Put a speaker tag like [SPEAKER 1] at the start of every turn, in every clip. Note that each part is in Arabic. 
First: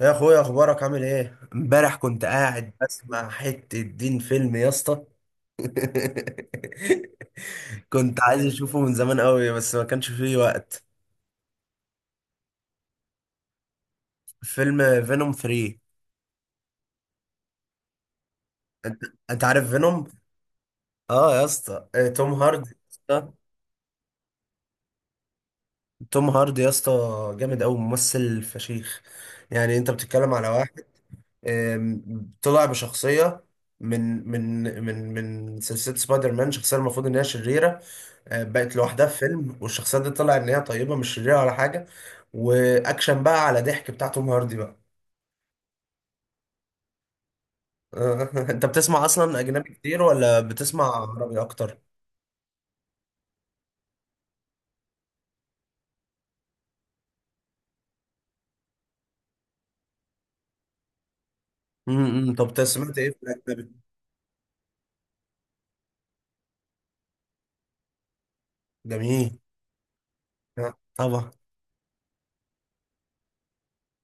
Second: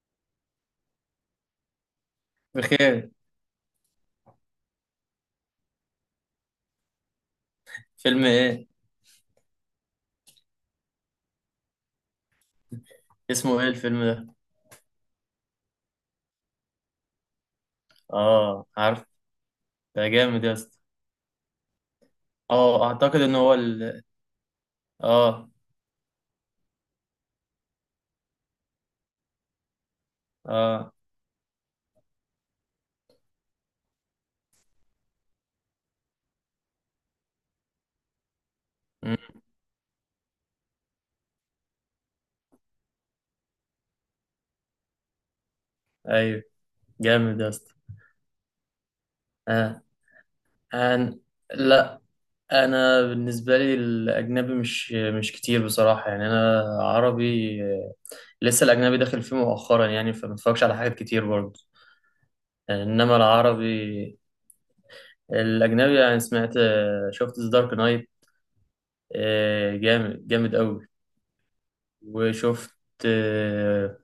[SPEAKER 1] يا اخويا، اخبارك عامل ايه؟ امبارح كنت قاعد
[SPEAKER 2] بخير.
[SPEAKER 1] بسمع حتة دين فيلم يا اسطى. كنت
[SPEAKER 2] فيلم
[SPEAKER 1] عايز
[SPEAKER 2] ايه؟
[SPEAKER 1] اشوفه من زمان قوي، بس ما كانش فيه وقت.
[SPEAKER 2] اسمه ايه الفيلم ده؟
[SPEAKER 1] فيلم فينوم 3.
[SPEAKER 2] اه،
[SPEAKER 1] انت
[SPEAKER 2] عارف.
[SPEAKER 1] انت عارف فينوم؟
[SPEAKER 2] ده جامد يا اسطى.
[SPEAKER 1] اه يا اسطى. توم هاردي يا
[SPEAKER 2] اه اعتقد
[SPEAKER 1] اسطى.
[SPEAKER 2] ان هو ال اه.
[SPEAKER 1] توم هاردي يا اسطى، جامد قوي، ممثل فشيخ. يعني انت بتتكلم على واحد
[SPEAKER 2] اه.
[SPEAKER 1] طلع بشخصية من سلسلة سبايدر مان، شخصية المفروض إن هي شريرة. بقت لوحدها في
[SPEAKER 2] مم.
[SPEAKER 1] فيلم، والشخصية دي طلع إن هي طيبة، مش شريرة ولا حاجة. وأكشن بقى على ضحك بتاع توم هاردي بقى.
[SPEAKER 2] ايوه. جامد يا اسطى.
[SPEAKER 1] أنت بتسمع أصلا أجنبي
[SPEAKER 2] آه.
[SPEAKER 1] كتير ولا بتسمع
[SPEAKER 2] أنا.
[SPEAKER 1] عربي أكتر؟
[SPEAKER 2] لا. انا بالنسبه لي الاجنبي مش كتير بصراحه، يعني انا عربي لسه الاجنبي داخل فيه مؤخرا، يعني فما اتفرجش على حاجات كتير برضه.
[SPEAKER 1] طب أنت
[SPEAKER 2] يعني
[SPEAKER 1] سمعت إيه في
[SPEAKER 2] انما
[SPEAKER 1] الأجنبي؟
[SPEAKER 2] العربي، الاجنبي يعني سمعت شفت ذا دارك نايت.
[SPEAKER 1] جميل.
[SPEAKER 2] جامد جامد قوي.
[SPEAKER 1] طبعا.
[SPEAKER 2] وشفت آه،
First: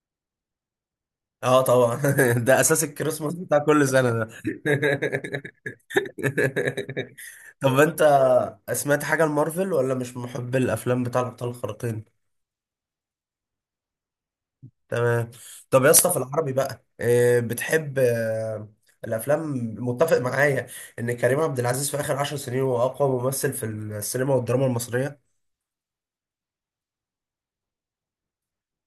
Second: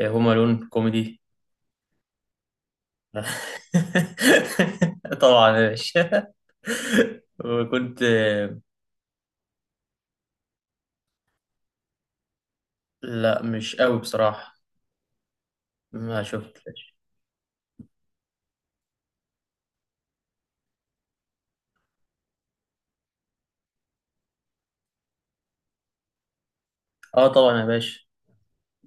[SPEAKER 2] هوم الون كوميدي.
[SPEAKER 1] اه طبعا. ده اساس الكريسماس بتاع كل سنه ده.
[SPEAKER 2] طبعا يا باشا.
[SPEAKER 1] طب انت
[SPEAKER 2] وكنت.
[SPEAKER 1] سمعت حاجة لمارفل ولا مش محب الافلام بتاع الابطال الخارقين؟
[SPEAKER 2] لا، مش قوي بصراحة.
[SPEAKER 1] تمام. طب يا اسطى في
[SPEAKER 2] ما
[SPEAKER 1] العربي بقى،
[SPEAKER 2] شفتش.
[SPEAKER 1] بتحب الافلام. متفق معايا ان كريم عبد العزيز في اخر 10 سنين هو اقوى ممثل في السينما والدراما المصرية
[SPEAKER 2] اه، طبعا يا باشا.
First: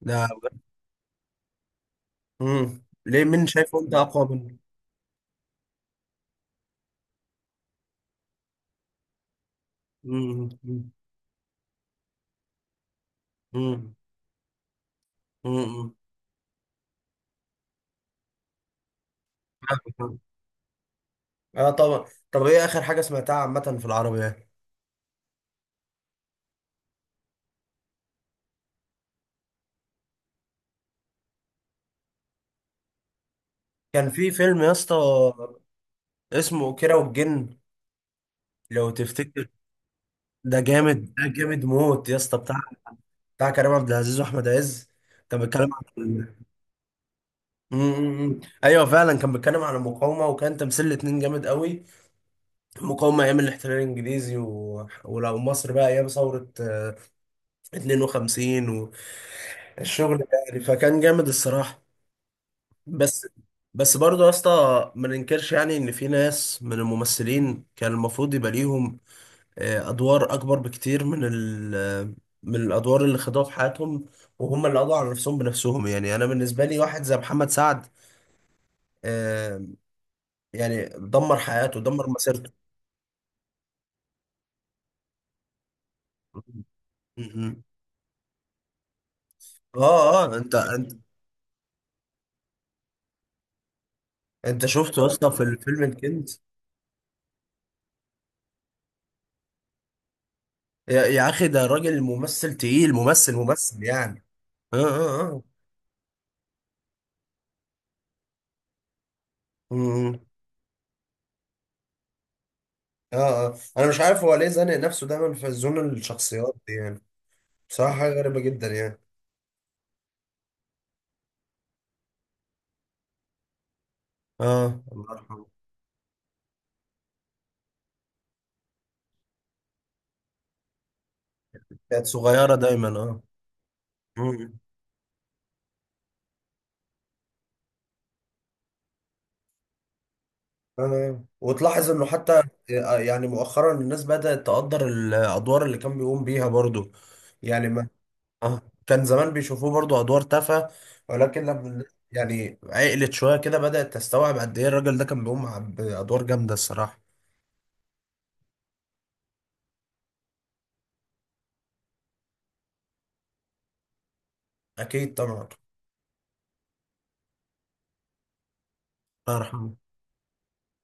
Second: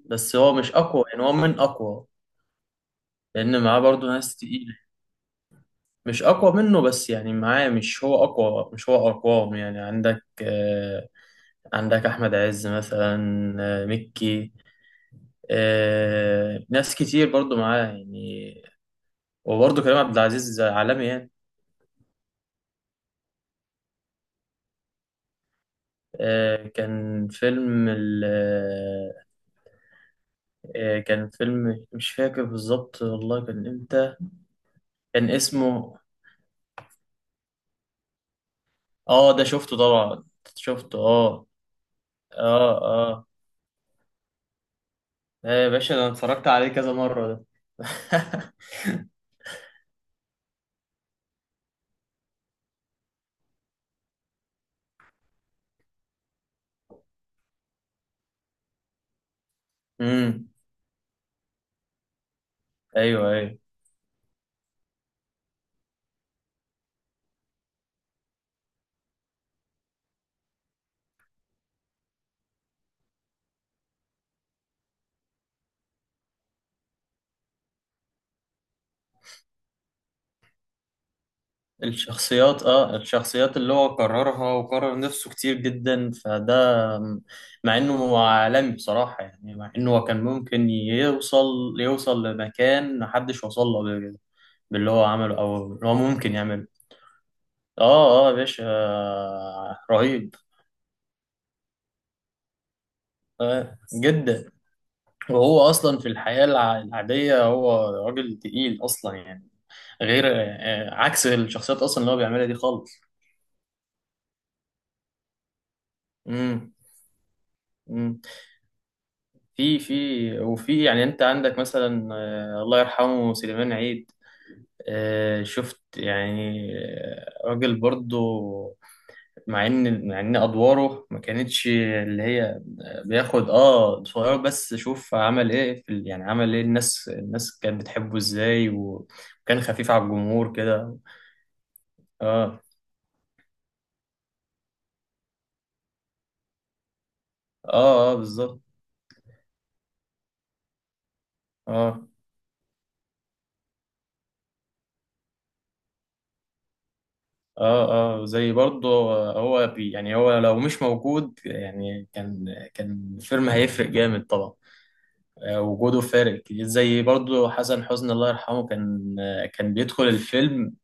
[SPEAKER 1] ده.
[SPEAKER 2] هو مش اقوى، يعني هو من اقوى.
[SPEAKER 1] ليه؟ مين
[SPEAKER 2] لان
[SPEAKER 1] شايفه
[SPEAKER 2] معاه
[SPEAKER 1] انت
[SPEAKER 2] برضو
[SPEAKER 1] اقوى
[SPEAKER 2] ناس
[SPEAKER 1] منه؟
[SPEAKER 2] تقيلة. مش اقوى منه، بس يعني معاه، مش هو اقوى، مش هو اقواهم، يعني عندك
[SPEAKER 1] امم، امم،
[SPEAKER 2] آه، عندك احمد عز مثلا.
[SPEAKER 1] امم،
[SPEAKER 2] مكي.
[SPEAKER 1] امم،
[SPEAKER 2] ناس كتير برضو معاه يعني. وبرضه كريم
[SPEAKER 1] امم.
[SPEAKER 2] عبد العزيز عالمي يعني.
[SPEAKER 1] اه طبعا. طب ايه اخر حاجة سمعتها عامة في العربي يعني؟
[SPEAKER 2] آه، كان فيلم ال آه، كان فيلم، مش فاكر بالظبط والله كان
[SPEAKER 1] كان
[SPEAKER 2] امتى.
[SPEAKER 1] في فيلم يا اسطى،
[SPEAKER 2] كان اسمه
[SPEAKER 1] اسمه كيرة والجن، لو
[SPEAKER 2] اه، ده
[SPEAKER 1] تفتكر.
[SPEAKER 2] شفته طبعا.
[SPEAKER 1] ده
[SPEAKER 2] شفته.
[SPEAKER 1] جامد، ده
[SPEAKER 2] اه.
[SPEAKER 1] جامد موت يا اسطى، بتاع
[SPEAKER 2] اه. اه.
[SPEAKER 1] بتاع كريم عبد العزيز واحمد عز. كان
[SPEAKER 2] آه يا
[SPEAKER 1] بيتكلم
[SPEAKER 2] باشا، انا
[SPEAKER 1] عن.
[SPEAKER 2] اتفرجت عليه كذا مرة ده
[SPEAKER 1] امم، ايوه فعلا، كان بيتكلم عن المقاومه، وكان تمثيل الاتنين جامد قوي. المقاومه ايام الاحتلال الانجليزي ولو مصر بقى ايام ثوره 52، والشغل ده
[SPEAKER 2] امم.
[SPEAKER 1] يعني، فكان جامد الصراحه. بس
[SPEAKER 2] ايوه. ايوه.
[SPEAKER 1] بس برضه يا اسطى، ما ننكرش يعني ان في ناس من الممثلين كان المفروض يبقى ليهم ادوار اكبر بكتير من من الادوار اللي خدوها في حياتهم، وهم اللي قضوا على نفسهم بنفسهم. يعني انا بالنسبه لي واحد زي محمد سعد، آه، يعني دمر حياته، دمر مسيرته.
[SPEAKER 2] الشخصيات اللي هو كررها وكرر نفسه كتير جدا فده،
[SPEAKER 1] م- م.
[SPEAKER 2] مع انه هو عالمي بصراحة، يعني مع انه هو
[SPEAKER 1] اه
[SPEAKER 2] كان
[SPEAKER 1] اه، انت
[SPEAKER 2] ممكن
[SPEAKER 1] انت
[SPEAKER 2] يوصل لمكان محدش وصل له قبل كده،
[SPEAKER 1] انت
[SPEAKER 2] باللي
[SPEAKER 1] شفته
[SPEAKER 2] هو
[SPEAKER 1] يا اسطى
[SPEAKER 2] عمله
[SPEAKER 1] في
[SPEAKER 2] او
[SPEAKER 1] الفيلم
[SPEAKER 2] اللي هو ممكن
[SPEAKER 1] الكنز؟
[SPEAKER 2] يعمله. اه، اه يا باشا، رهيب.
[SPEAKER 1] يا اخي، ده راجل ممثل تقيل، ممثل
[SPEAKER 2] آه
[SPEAKER 1] ممثل يعني.
[SPEAKER 2] جدا.
[SPEAKER 1] اه اه اه.
[SPEAKER 2] وهو اصلا في الحياة العادية، هو راجل تقيل اصلا يعني.
[SPEAKER 1] م- م.
[SPEAKER 2] غير عكس الشخصيات اصلا اللي هو بيعملها دي خالص.
[SPEAKER 1] اه اه، انا مش عارف هو ليه زانق نفسه دايما في زون الشخصيات دي يعني. بصراحه حاجه
[SPEAKER 2] امم.
[SPEAKER 1] غريبه جدا يعني.
[SPEAKER 2] في يعني انت عندك مثلا، الله يرحمه سليمان عيد.
[SPEAKER 1] اه، الله يرحمه.
[SPEAKER 2] شفت يعني راجل برضو، مع ان ادواره ما كانتش
[SPEAKER 1] كانت
[SPEAKER 2] اللي هي
[SPEAKER 1] صغيرة دايما، اه.
[SPEAKER 2] بياخد صغير،
[SPEAKER 1] مم.
[SPEAKER 2] بس شوف عمل ايه في يعني عمل ايه، الناس كانت بتحبه ازاي وكان خفيف على الجمهور كده.
[SPEAKER 1] آه. وتلاحظ انه حتى
[SPEAKER 2] اه،
[SPEAKER 1] يعني مؤخرا الناس بدأت تقدر الادوار اللي كان بيقوم بيها برضو. يعني ما
[SPEAKER 2] اه، اه، بالظبط.
[SPEAKER 1] اه كان زمان بيشوفوه برضو ادوار تافهة، ولكن لما
[SPEAKER 2] اه،
[SPEAKER 1] يعني عقلت شوية كده بدأت تستوعب قد ايه الراجل ده كان بيقوم بادوار جامدة الصراحة.
[SPEAKER 2] اه، اه. زي برضه هو بي يعني هو لو مش موجود يعني كان الفيلم هيفرق جامد طبعا.
[SPEAKER 1] اكيد طبعا.
[SPEAKER 2] وجوده فارق كتير. زي برضه حسن حسني الله يرحمه، كان
[SPEAKER 1] الله
[SPEAKER 2] آه، كان
[SPEAKER 1] يرحمه.
[SPEAKER 2] بيدخل الفيلم.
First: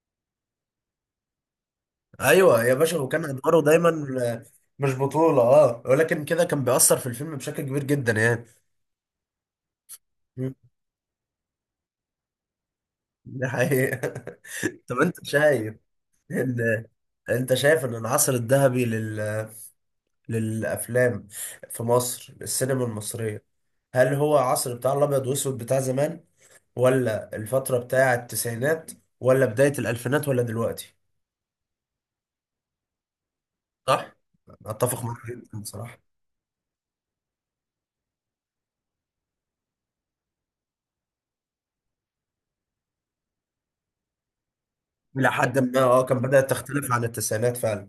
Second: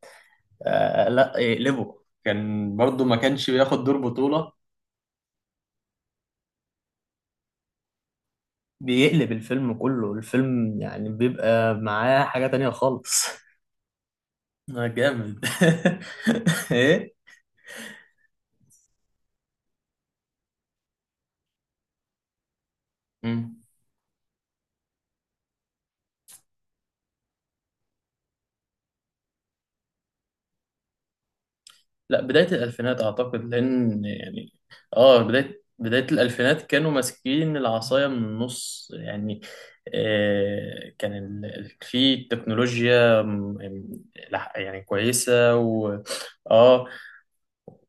[SPEAKER 2] آه لا، يقلبه،
[SPEAKER 1] ايوه يا
[SPEAKER 2] كان
[SPEAKER 1] باشا،
[SPEAKER 2] برضه ما
[SPEAKER 1] وكان
[SPEAKER 2] كانش
[SPEAKER 1] ادواره
[SPEAKER 2] بياخد
[SPEAKER 1] دايما
[SPEAKER 2] دور
[SPEAKER 1] آه،
[SPEAKER 2] بطولة.
[SPEAKER 1] مش بطولة، اه، ولكن كده كان بيأثر في الفيلم بشكل كبير جدا يعني.
[SPEAKER 2] بيقلب الفيلم كله،
[SPEAKER 1] مم.
[SPEAKER 2] الفيلم يعني بيبقى معاه حاجة تانية خالص.
[SPEAKER 1] ده حقيقة. طب انت
[SPEAKER 2] جامد.
[SPEAKER 1] شايف إن ان العصر الذهبي للافلام في مصر، السينما
[SPEAKER 2] ايه؟
[SPEAKER 1] المصرية، هل هو عصر بتاع الابيض واسود بتاع زمان، ولا الفترة بتاع التسعينات، ولا بداية الالفينات، ولا دلوقتي؟
[SPEAKER 2] لا، بداية الألفينات أعتقد، لأن
[SPEAKER 1] صح.
[SPEAKER 2] يعني.
[SPEAKER 1] اتفق معاك
[SPEAKER 2] آه،
[SPEAKER 1] جدا
[SPEAKER 2] بداية
[SPEAKER 1] بصراحة.
[SPEAKER 2] بداية الألفينات كانوا ماسكين العصاية من النص يعني. آه كان في تكنولوجيا يعني
[SPEAKER 1] الى
[SPEAKER 2] كويسة
[SPEAKER 1] حد ما،
[SPEAKER 2] و.
[SPEAKER 1] اه، كان بدأت
[SPEAKER 2] آه،
[SPEAKER 1] تختلف عن التسعينات فعلا.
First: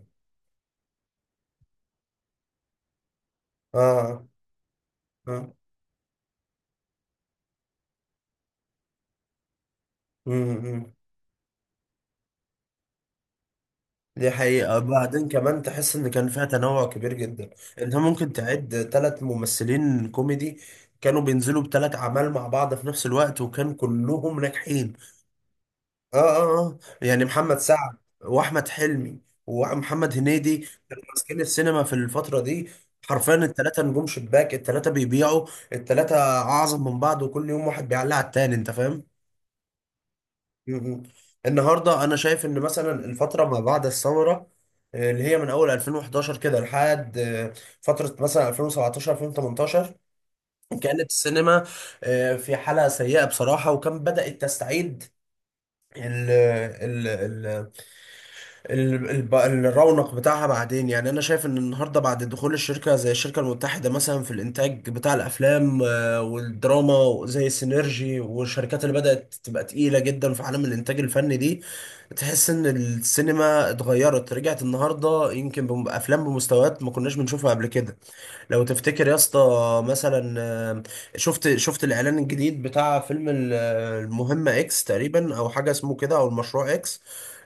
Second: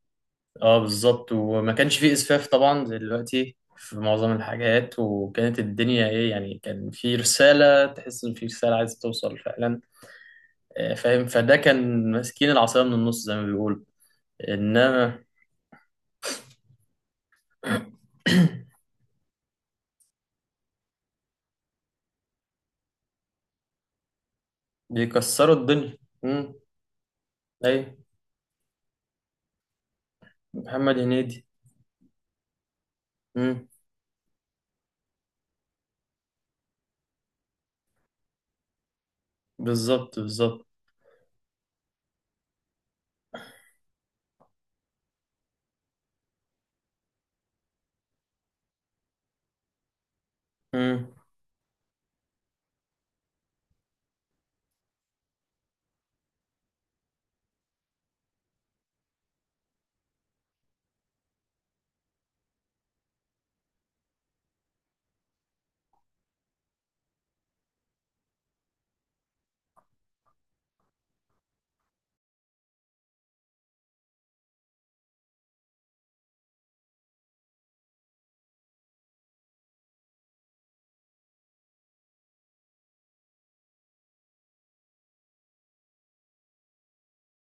[SPEAKER 2] آه، بالظبط، وما كانش في إسفاف طبعا زي دلوقتي في
[SPEAKER 1] اه،
[SPEAKER 2] معظم الحاجات،
[SPEAKER 1] اه،
[SPEAKER 2] وكانت الدنيا إيه يعني، كان في رسالة، تحس إن في رسالة عايزة توصل فعلا.
[SPEAKER 1] مم، مم.
[SPEAKER 2] آه فاهم، فده كان ماسكين العصاية من النص زي ما بيقولوا.
[SPEAKER 1] دي حقيقة،
[SPEAKER 2] إنما
[SPEAKER 1] بعدين كمان تحس إن كان فيها تنوع كبير جدا. أنت ممكن تعد 3 ممثلين كوميدي كانوا بينزلوا بتلات أعمال مع بعض في نفس الوقت، وكان كلهم ناجحين.
[SPEAKER 2] بيكسروا الدنيا.
[SPEAKER 1] آه
[SPEAKER 2] امم.
[SPEAKER 1] آه آه، يعني محمد
[SPEAKER 2] ايوه.
[SPEAKER 1] سعد وأحمد حلمي ومحمد هنيدي،
[SPEAKER 2] محمد
[SPEAKER 1] كانوا ماسكين
[SPEAKER 2] هنيدي.
[SPEAKER 1] السينما في الفترة دي. حرفيا
[SPEAKER 2] امم.
[SPEAKER 1] التلاتة نجوم شباك، التلاتة بيبيعوا، التلاتة أعظم من بعض، وكل يوم واحد بيعلق على التاني. أنت فاهم؟
[SPEAKER 2] بالظبط بالظبط.
[SPEAKER 1] مهم. النهارده انا شايف ان مثلا الفتره ما بعد الثوره، اللي هي من اول 2011 كده لحد فتره مثلا 2017 2018، كانت
[SPEAKER 2] امم.
[SPEAKER 1] السينما في حاله سيئه بصراحه، وكان بدات تستعيد ال ال الرونق بتاعها بعدين. يعني انا شايف ان النهارده بعد دخول الشركه زي الشركه المتحده مثلا في الانتاج بتاع الافلام والدراما زي سينرجي، والشركات اللي بدات تبقى تقيله جدا في عالم الانتاج الفني دي، تحس ان السينما اتغيرت، رجعت النهارده يمكن بافلام بمستويات ما كناش بنشوفها قبل كده. لو تفتكر يا اسطى مثلا شفت الاعلان الجديد بتاع فيلم المهمة اكس تقريبا او حاجة اسمه كده، او المشروع اكس،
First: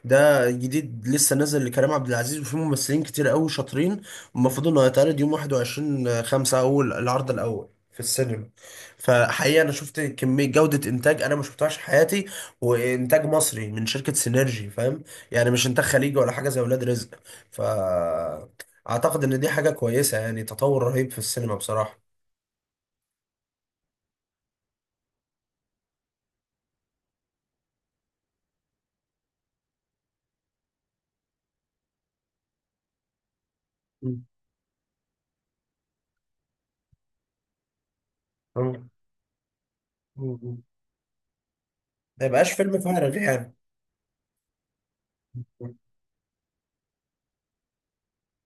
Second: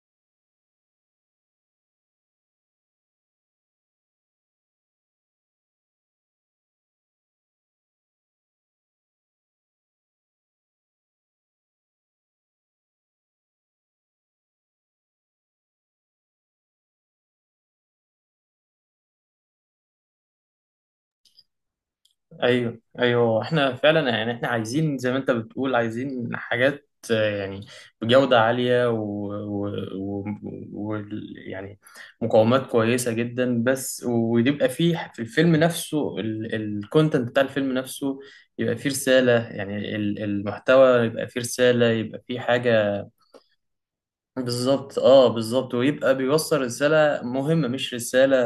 [SPEAKER 1] ده جديد لسه نازل لكريم عبد العزيز، وفيه ممثلين كتير قوي شاطرين. المفروض انه هيتعرض يوم 21/5، اول العرض الاول في السينما. فحقيقة انا شفت كمية جودة انتاج انا ما شفتهاش في حياتي، وانتاج مصري من شركة سينرجي فاهم، يعني مش انتاج خليجي ولا حاجة زي ولاد رزق. ف اعتقد ان دي حاجة كويسة، يعني تطور رهيب في السينما بصراحة.
[SPEAKER 2] ايوه. ايوه. احنا فعلا يعني، احنا عايزين زي ما انت بتقول عايزين حاجات يعني بجودة عالية و... و... و... يعني مقاومات كويسة جدا، بس
[SPEAKER 1] مم.
[SPEAKER 2] ويبقى فيه في الفيلم نفسه الكونتنت بتاع الفيلم نفسه، يبقى
[SPEAKER 1] مم.
[SPEAKER 2] فيه رسالة، يعني
[SPEAKER 1] مم.
[SPEAKER 2] المحتوى يبقى فيه رسالة، يبقى
[SPEAKER 1] ما
[SPEAKER 2] فيه
[SPEAKER 1] يبقاش فيلم
[SPEAKER 2] حاجة.
[SPEAKER 1] فارغ يعني.
[SPEAKER 2] بالظبط اه
[SPEAKER 1] مم.
[SPEAKER 2] بالظبط، ويبقى بيوصل رسالة مهمة مش رسالة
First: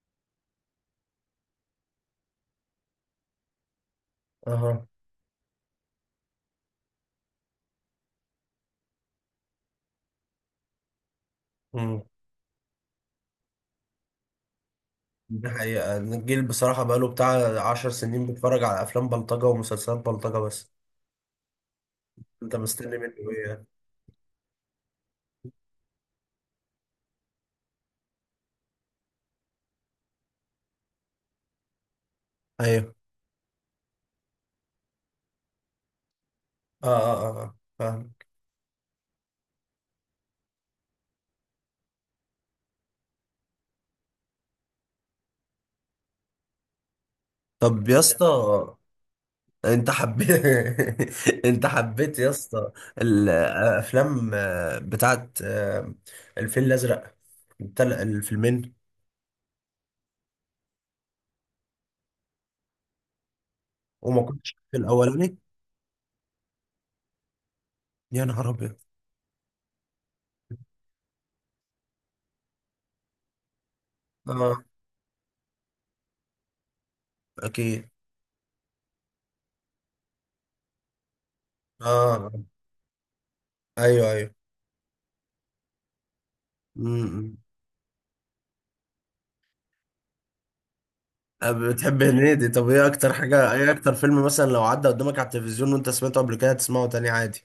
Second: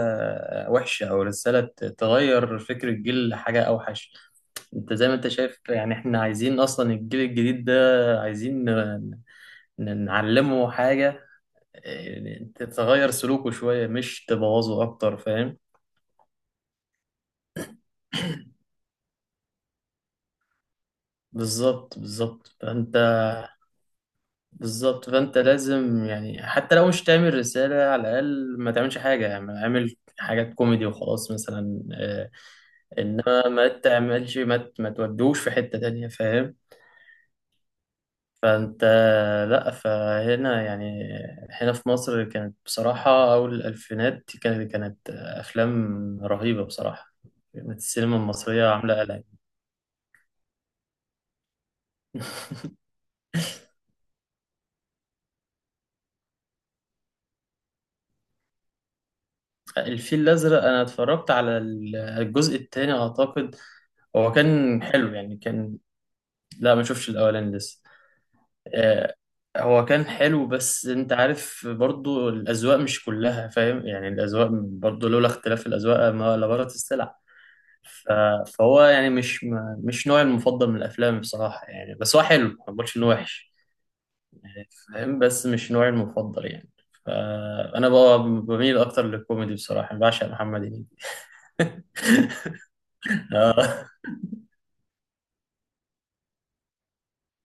[SPEAKER 2] وحشة، أو رسالة تغير فكر الجيل لحاجة أوحش.
[SPEAKER 1] اها.
[SPEAKER 2] أنت زي ما أنت شايف يعني، إحنا عايزين أصلا الجيل الجديد ده، عايزين نعلمه حاجة
[SPEAKER 1] مم.
[SPEAKER 2] تتغير سلوكه شوية مش تبوظه أكتر،
[SPEAKER 1] دي
[SPEAKER 2] فاهم؟
[SPEAKER 1] حقيقة إن الجيل بصراحة بقاله بتاع 10 سنين بيتفرج على أفلام بلطجة ومسلسلات بلطجة بس.
[SPEAKER 2] بالظبط بالظبط
[SPEAKER 1] أنت مستني منه إيه يعني؟
[SPEAKER 2] بالظبط فأنت لازم يعني، حتى لو مش تعمل رسالة على الأقل ما تعملش حاجة، يعني اعمل حاجات كوميدي وخلاص مثلا
[SPEAKER 1] أيوه.
[SPEAKER 2] انما ما تعملش ما تودوش في حتة تانية، فاهم؟
[SPEAKER 1] آه آه آه آه. فاهم.
[SPEAKER 2] فانت لا، فهنا يعني هنا في مصر كانت بصراحة اول الالفينات، كانت افلام رهيبة بصراحة، كانت
[SPEAKER 1] طب يا
[SPEAKER 2] السينما المصرية
[SPEAKER 1] اسطى
[SPEAKER 2] عاملة قلق.
[SPEAKER 1] أنت حبيت. أنت حبيت يا اسطى الأفلام بتاعت الفيل الأزرق، الفيلمين،
[SPEAKER 2] الفيل الازرق، انا اتفرجت على الجزء الثاني اعتقد.
[SPEAKER 1] وما
[SPEAKER 2] هو
[SPEAKER 1] كنتش في
[SPEAKER 2] كان حلو يعني
[SPEAKER 1] الأولاني.
[SPEAKER 2] كان. لا، ما شفتش الاولاني لسه.
[SPEAKER 1] يا نهار ابيض.
[SPEAKER 2] آه، هو كان حلو، بس انت عارف برضو الاذواق مش كلها، فاهم؟ يعني الاذواق
[SPEAKER 1] اه
[SPEAKER 2] برضو، لولا اختلاف الاذواق ما لبارت السلع.
[SPEAKER 1] اكيد.
[SPEAKER 2] ف- فهو يعني مش مش نوعي المفضل من الافلام بصراحه يعني، بس هو
[SPEAKER 1] اه،
[SPEAKER 2] حلو ما بقولش انه وحش.
[SPEAKER 1] ايوه ايوه.
[SPEAKER 2] يعني فاهم، بس مش نوعي المفضل يعني.
[SPEAKER 1] امم.
[SPEAKER 2] فانا بقى بميل اكتر للكوميدي بصراحه، بعشق محمد هنيدي.
[SPEAKER 1] بتحب هنيدي؟ طب ايه
[SPEAKER 2] آه،
[SPEAKER 1] اكتر فيلم مثلا لو عدى قدامك على التلفزيون وانت سمعته قبل كده تسمعه تاني عادي؟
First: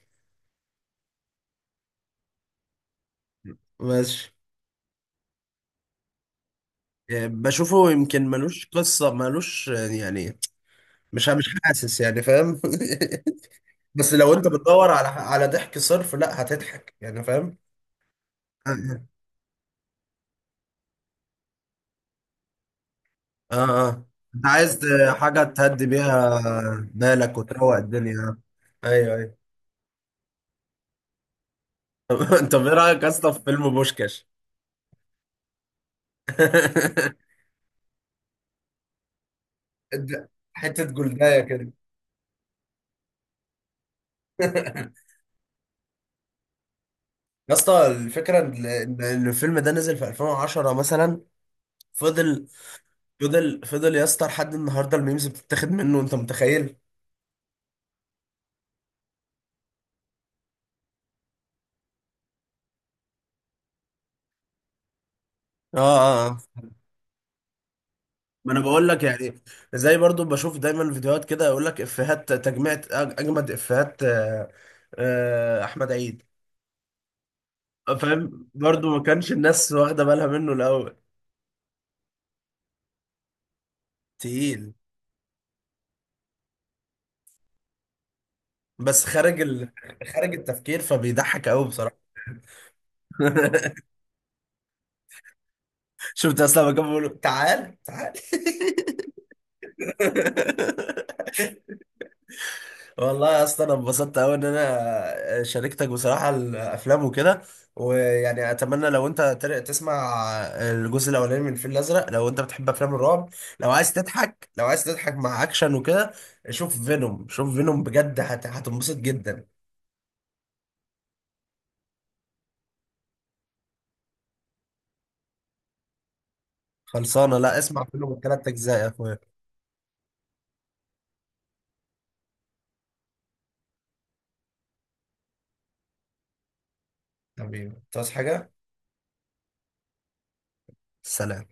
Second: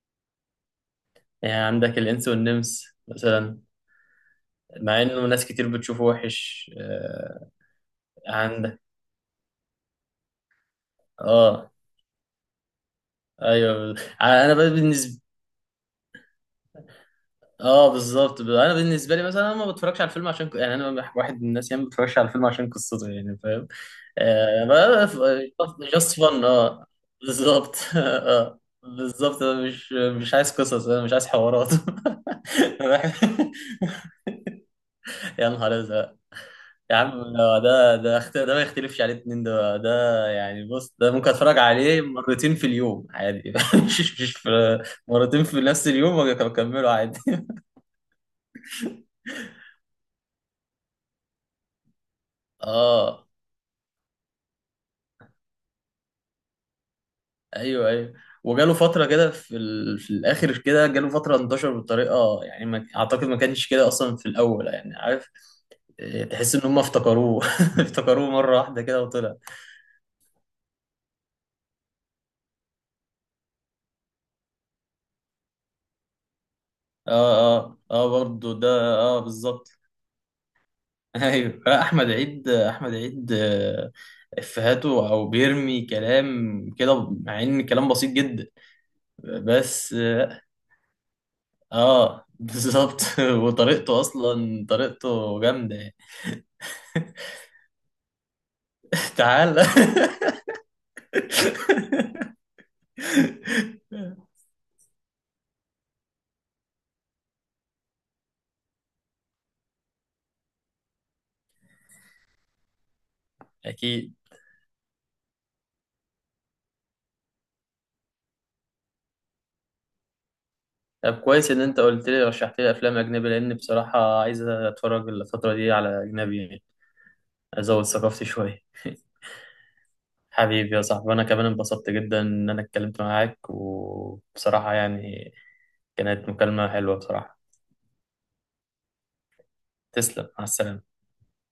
[SPEAKER 2] يعني عندك الانس والنمس مثلا،
[SPEAKER 1] ماشي.
[SPEAKER 2] مع انه ناس كتير بتشوفه وحش
[SPEAKER 1] إيه، بشوفه يمكن ملوش
[SPEAKER 2] عندك.
[SPEAKER 1] قصه، ملوش يعني، مش
[SPEAKER 2] اه.
[SPEAKER 1] حاسس يعني، فاهم؟
[SPEAKER 2] ايوه.
[SPEAKER 1] بس لو انت
[SPEAKER 2] انا بقى
[SPEAKER 1] بتدور على
[SPEAKER 2] بالنسبه
[SPEAKER 1] على ضحك صرف، لا هتضحك يعني، فاهم.
[SPEAKER 2] اه بالظبط، انا
[SPEAKER 1] اه
[SPEAKER 2] بالنسبه لي مثلا، انا ما بتفرجش على الفيلم عشان يعني انا واحد من الناس، يعني ما بتفرجش على الفيلم عشان قصته، يعني فاهم.
[SPEAKER 1] اه. انت
[SPEAKER 2] آه
[SPEAKER 1] عايز حاجه تهدي
[SPEAKER 2] بقى، جاست
[SPEAKER 1] بيها
[SPEAKER 2] فن، اه.
[SPEAKER 1] بالك وتروق
[SPEAKER 2] بالظبط
[SPEAKER 1] الدنيا.
[SPEAKER 2] اه
[SPEAKER 1] ايوه ايوه.
[SPEAKER 2] بالظبط، انا مش عايز قصص، انا مش عايز حوارات.
[SPEAKER 1] طب ايه رايك اصلا في فيلم بوشكاش؟
[SPEAKER 2] يا نهار ازرق! يا عم، ده ما يختلفش عليه اتنين، ده يعني
[SPEAKER 1] حته
[SPEAKER 2] بص، ده ممكن
[SPEAKER 1] جلدايه
[SPEAKER 2] اتفرج
[SPEAKER 1] كده.
[SPEAKER 2] عليه مرتين في اليوم عادي مش مش في- مرتين في نفس اليوم واكمله عادي.
[SPEAKER 1] يا اسطى الفكره ان إن- إن الفيلم ده نزل في 2010 مثلا، فضل،
[SPEAKER 2] اه.
[SPEAKER 1] فضل، فضل يا اسطى لحد النهارده، الميمز بتتاخد منه، انت متخيل؟
[SPEAKER 2] ايوه. ايوه. وجاله فتره كده في في الاخر كده، جاله فتره انتشر بطريقه، يعني ما... اعتقد ما كانش كده اصلا في الاول، يعني عارف.
[SPEAKER 1] اه
[SPEAKER 2] إيه،
[SPEAKER 1] اه
[SPEAKER 2] تحس
[SPEAKER 1] آه.
[SPEAKER 2] ان هم افتكروه افتكروه
[SPEAKER 1] ما
[SPEAKER 2] مره
[SPEAKER 1] انا
[SPEAKER 2] واحده
[SPEAKER 1] بقول لك
[SPEAKER 2] كده وطلع.
[SPEAKER 1] يعني، زي برضو بشوف دايما فيديوهات كده يقول لك افيهات تجميع، اجمد افيهات. احمد عيد،
[SPEAKER 2] اه، اه، اه
[SPEAKER 1] فاهم،
[SPEAKER 2] برضه ده.
[SPEAKER 1] برضو ما
[SPEAKER 2] اه
[SPEAKER 1] كانش
[SPEAKER 2] بالظبط
[SPEAKER 1] الناس واخده بالها منه الاول.
[SPEAKER 2] ايوه لا، احمد عيد، احمد عيد
[SPEAKER 1] تقيل،
[SPEAKER 2] افهاته او بيرمي كلام كده، مع ان كلام بسيط جدا
[SPEAKER 1] بس خارج
[SPEAKER 2] بس
[SPEAKER 1] خارج
[SPEAKER 2] اه.
[SPEAKER 1] التفكير، فبيضحك قوي بصراحه.
[SPEAKER 2] بالظبط وطريقته اصلا طريقته جامده يعني.
[SPEAKER 1] شفت اصلا لما كانوا بيقولوا تعال تعال.
[SPEAKER 2] تعال.
[SPEAKER 1] والله يا اسطى انا انبسطت قوي ان انا شاركتك بصراحه الافلام وكده. ويعني اتمنى لو انت تسمع الجزء الاولاني من الفيل الازرق، لو انت بتحب افلام الرعب، لو عايز
[SPEAKER 2] اكيد.
[SPEAKER 1] تضحك، لو عايز تضحك مع اكشن وكده، شوف فينوم، شوف فينوم بجد، هتنبسط جدا.
[SPEAKER 2] طب كويس ان انت قلت لي، رشحت لي افلام اجنبي، لان بصراحه عايز اتفرج الفتره دي على اجنبي يعني،
[SPEAKER 1] خلصانه. لا، اسمع
[SPEAKER 2] ازود
[SPEAKER 1] فينوم
[SPEAKER 2] ثقافتي
[SPEAKER 1] الثلاث
[SPEAKER 2] شويه
[SPEAKER 1] اجزاء يا اخويا.
[SPEAKER 2] حبيبي يا صاحبي، انا كمان انبسطت جدا ان انا اتكلمت معاك، وبصراحه يعني كانت مكالمه حلوه بصراحه.
[SPEAKER 1] حبيبي، تعوز حاجه؟
[SPEAKER 2] تسلم، مع السلامه.
[SPEAKER 1] سلام.